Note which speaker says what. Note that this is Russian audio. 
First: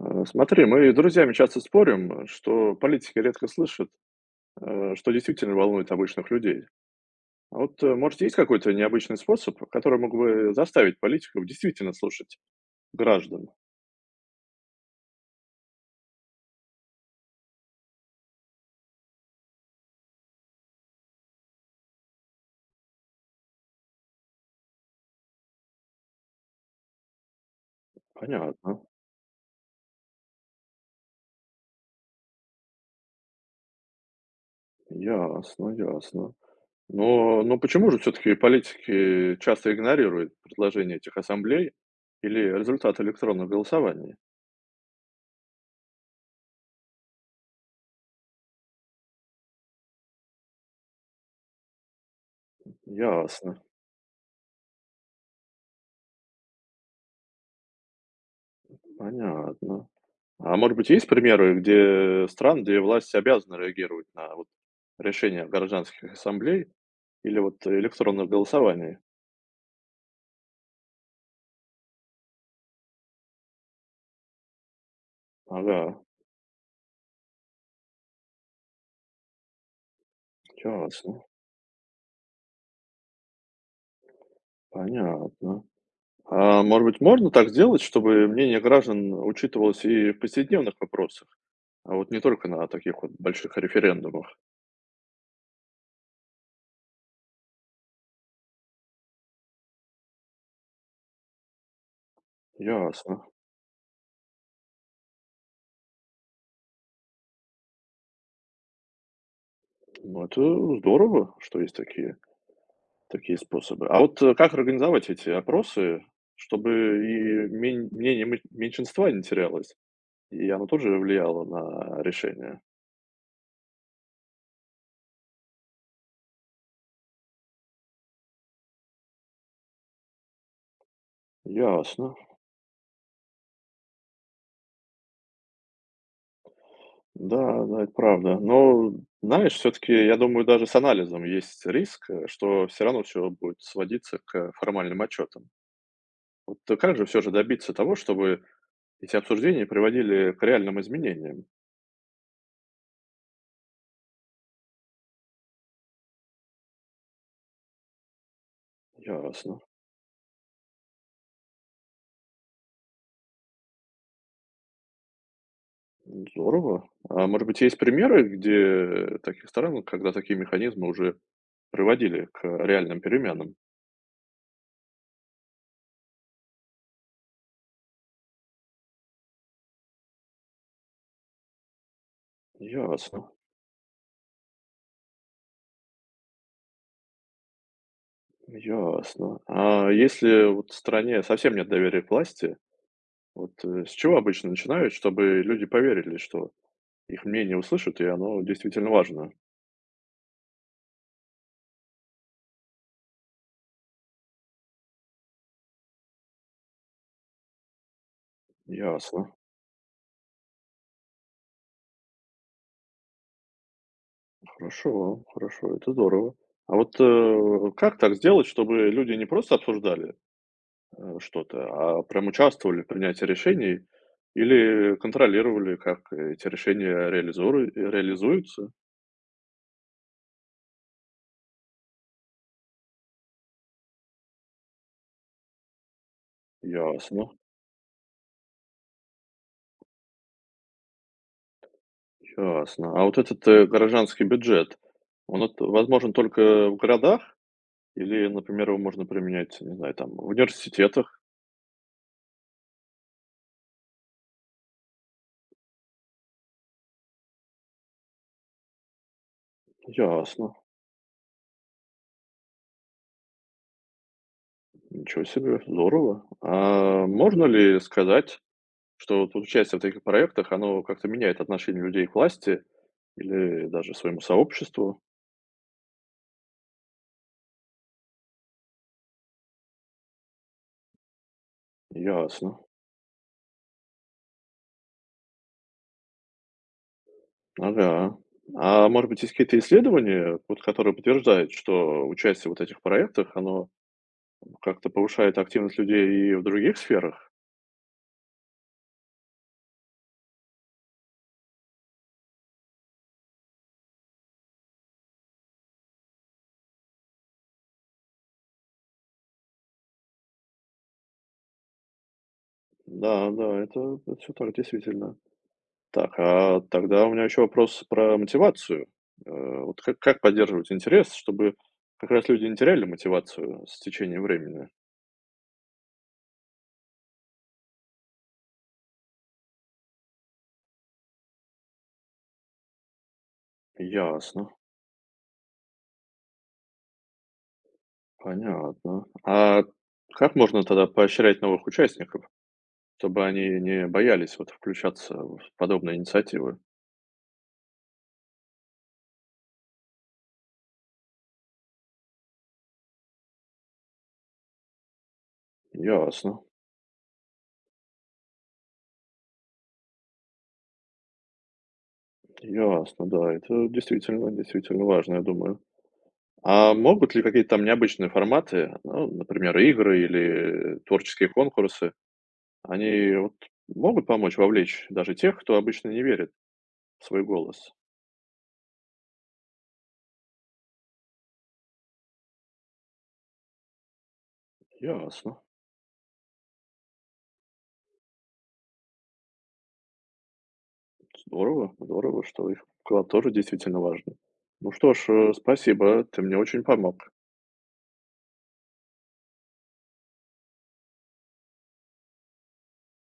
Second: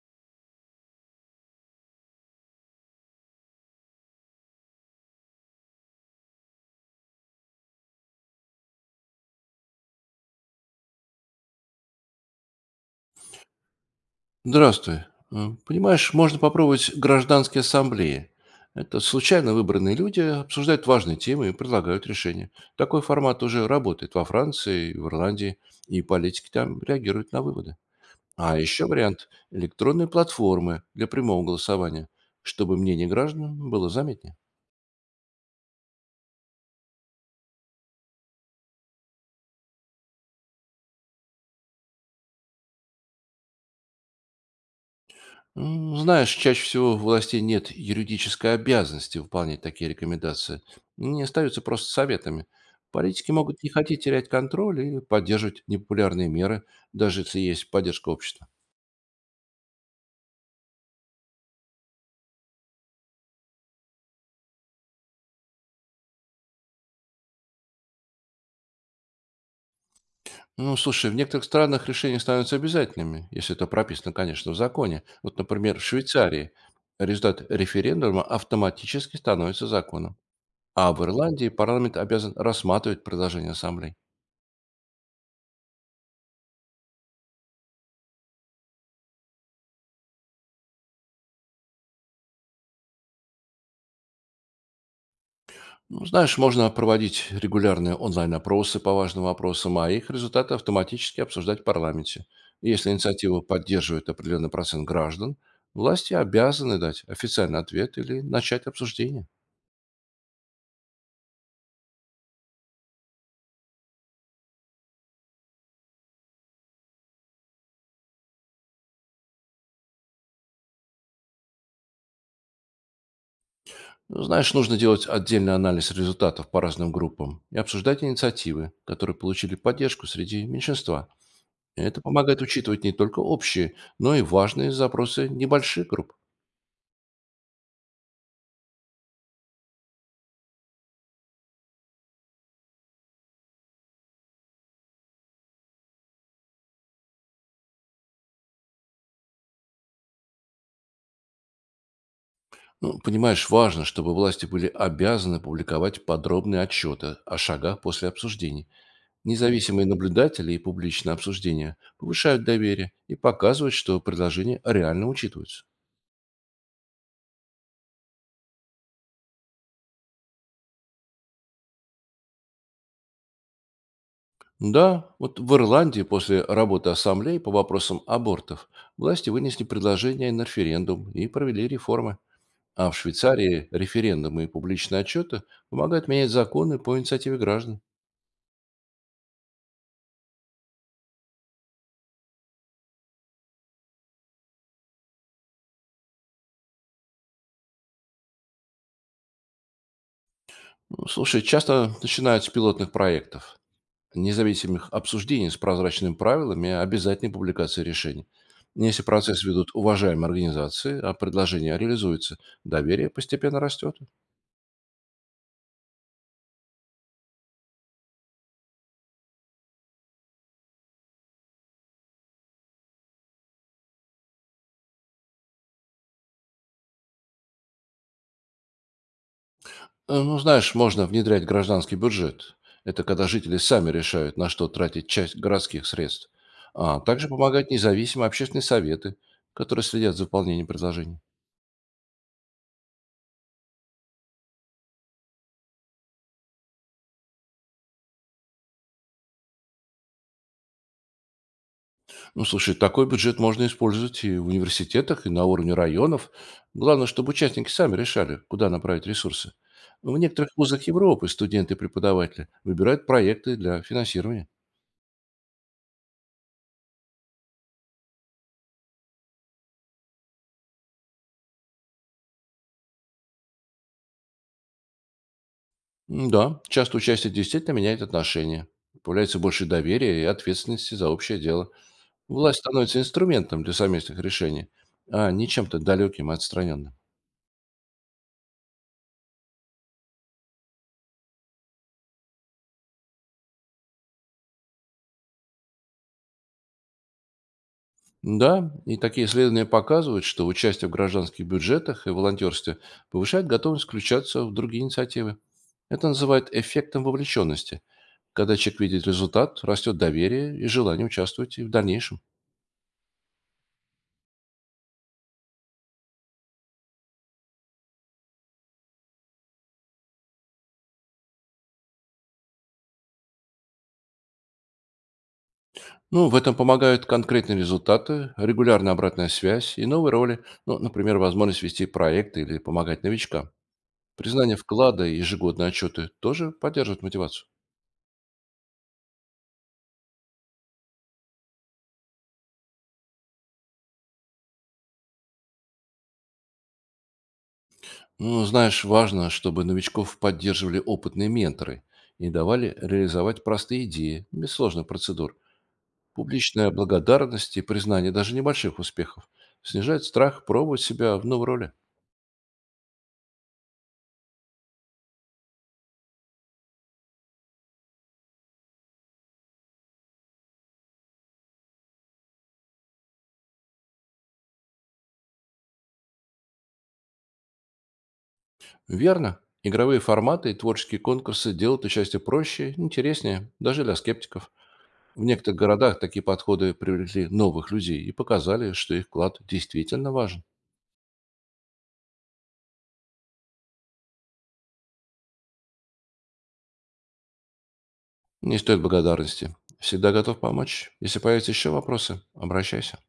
Speaker 1: Смотри, мы с друзьями часто спорим, что политики редко слышат, что действительно волнует обычных людей. А вот, может, есть какой-то необычный способ, который мог бы заставить политиков действительно слушать граждан?
Speaker 2: Здравствуй. Понимаешь, можно попробовать гражданские ассамблеи. Это случайно выбранные люди обсуждают важные темы и предлагают решения. Такой формат уже работает во Франции, в Ирландии, и политики там реагируют на выводы. А
Speaker 1: Понятно.
Speaker 2: еще вариант– электронные платформы для прямого голосования, чтобы мнение граждан было заметнее.
Speaker 1: Ясно, ясно. Но почему же все-таки политики часто игнорируют предложения этих ассамблей или результаты электронных голосований?
Speaker 2: Знаешь, чаще всего у властей нет юридической обязанности выполнять такие рекомендации. Они остаются просто советами. Политики
Speaker 1: Ясно,
Speaker 2: могут не хотеть терять контроль или поддерживать непопулярные меры, даже если есть поддержка общества.
Speaker 1: понятно. А может быть, есть примеры, где стран, где власти обязаны реагировать на вот решения гражданских ассамблей или вот электронное голосование?
Speaker 2: Ну, слушай, в некоторых странах решения становятся обязательными, если это прописано, конечно, в законе. Вот,
Speaker 1: Ага,
Speaker 2: например, в Швейцарии результат референдума автоматически становится законом, а в
Speaker 1: ясно,
Speaker 2: Ирландии парламент обязан рассматривать предложение ассамблеи.
Speaker 1: понятно. А может быть, можно так сделать, чтобы мнение граждан учитывалось и в повседневных вопросах, а вот не только на таких вот больших референдумах?
Speaker 2: Ну, знаешь, можно проводить регулярные онлайн-опросы по важным вопросам, а их результаты автоматически обсуждать в парламенте. И если
Speaker 1: Ясно.
Speaker 2: инициативу поддерживает определенный процент граждан, власти обязаны дать официальный ответ или начать обсуждение.
Speaker 1: Ну, это здорово, что есть такие, такие способы. А вот как организовать эти опросы, чтобы и мнение меньшинства не терялось? И оно тоже влияло на решение.
Speaker 2: Ну, знаешь, нужно делать отдельный анализ результатов по разным группам и обсуждать инициативы, которые получили поддержку среди меньшинства. Это
Speaker 1: Ясно.
Speaker 2: помогает учитывать не только общие, но и важные запросы небольших групп.
Speaker 1: Да, да, это правда. Но, знаешь, все-таки, я думаю, даже с анализом есть риск, что все равно все будет сводиться к формальным отчетам. Вот как же все же добиться того, чтобы эти обсуждения приводили к реальным изменениям?
Speaker 2: Ну, понимаешь, важно, чтобы власти были обязаны публиковать подробные отчеты о шагах после обсуждений.
Speaker 1: Ясно.
Speaker 2: Независимые наблюдатели и публичные обсуждения повышают доверие и показывают, что предложения реально учитываются.
Speaker 1: Здорово. А может быть, есть примеры, где таких сторон, когда такие механизмы уже приводили к реальным переменам?
Speaker 2: Да, вот в Ирландии после работы ассамблеи по вопросам абортов власти вынесли предложение на референдум и провели реформы. А в
Speaker 1: Ясно.
Speaker 2: Швейцарии референдумы и публичные отчеты помогают менять законы по инициативе граждан.
Speaker 1: Ясно. А если вот в стране совсем нет доверия к власти, вот с чего обычно начинают, чтобы люди поверили, что их мнение услышат, и оно действительно важно?
Speaker 2: Ну, слушай, часто начинают с пилотных проектов, независимых обсуждений с прозрачными правилами и обязательной публикации решений. Если
Speaker 1: Ясно.
Speaker 2: процесс ведут уважаемые организации, а предложение реализуется, доверие постепенно растет.
Speaker 1: Хорошо, хорошо, это здорово. А вот как так сделать, чтобы люди не просто обсуждали что-то, а прям участвовали в принятии решений или контролировали, как эти решения реализуются?
Speaker 2: Ну, знаешь, можно внедрять гражданский бюджет. Это когда жители сами решают, на что тратить часть городских средств. А также
Speaker 1: Ясно.
Speaker 2: помогать независимые общественные советы, которые следят за выполнением предложений.
Speaker 1: Ясно. А вот этот, горожанский бюджет, он от возможен только в городах или, например, его можно применять, не знаю, там в университетах?
Speaker 2: Ну, слушай, такой бюджет можно использовать и в университетах, и на уровне районов. Главное, чтобы участники сами решали, куда направить ресурсы. В
Speaker 1: Ясно.
Speaker 2: некоторых вузах Европы студенты и преподаватели выбирают проекты для финансирования.
Speaker 1: Ничего себе, здорово. А можно ли сказать, что вот участие в таких проектах, оно как-то меняет отношение людей к власти или даже своему сообществу?
Speaker 2: Да, часто участие действительно меняет отношения. Появляется больше доверия и ответственности за общее дело.
Speaker 1: Ясно.
Speaker 2: Власть становится инструментом для совместных решений, а не чем-то далеким и отстраненным.
Speaker 1: Ага. А может быть, есть какие-то исследования, вот которые подтверждают, что участие вот этих проектах, оно как-то повышает активность людей и в других сферах?
Speaker 2: Да, и такие исследования показывают, что участие в гражданских бюджетах и волонтерстве повышает готовность включаться в другие инициативы. Это называют эффектом вовлеченности. Когда человек видит результат, растет доверие и желание участвовать и в дальнейшем.
Speaker 1: Да, да, это всё так, действительно. Так, а тогда у меня еще вопрос про мотивацию. Вот как поддерживать интерес, чтобы как раз люди не теряли мотивацию с течением времени?
Speaker 2: Ну, в этом помогают конкретные результаты, регулярная обратная связь и новые роли, ну, например, возможность вести проекты или помогать новичкам.
Speaker 1: Ясно,
Speaker 2: Признание вклада и ежегодные отчеты тоже поддерживают мотивацию.
Speaker 1: понятно. А как можно тогда поощрять новых участников, чтобы они не боялись вот включаться в подобные инициативы?
Speaker 2: Ну, знаешь, важно, чтобы новичков поддерживали опытные менторы и давали реализовать простые идеи, без сложных процедур.
Speaker 1: Ясно,
Speaker 2: Публичная благодарность и признание даже небольших успехов снижает страх пробовать себя в новой роли.
Speaker 1: ясно, да, это действительно, действительно важно, я думаю. А могут ли какие-то там необычные форматы, ну, например, игры или творческие конкурсы, они вот могут помочь вовлечь даже тех, кто обычно не верит в свой голос?
Speaker 2: Верно, игровые форматы и творческие конкурсы делают участие проще, интереснее, даже для скептиков. В
Speaker 1: Ясно.
Speaker 2: некоторых городах такие подходы привлекли новых людей и показали, что их вклад действительно важен.
Speaker 1: Здорово, здорово, что их вклад тоже действительно важен. Ну что ж, спасибо, ты мне очень помог.
Speaker 2: Не стоит благодарности. Всегда готов помочь. Если появятся еще вопросы, обращайся.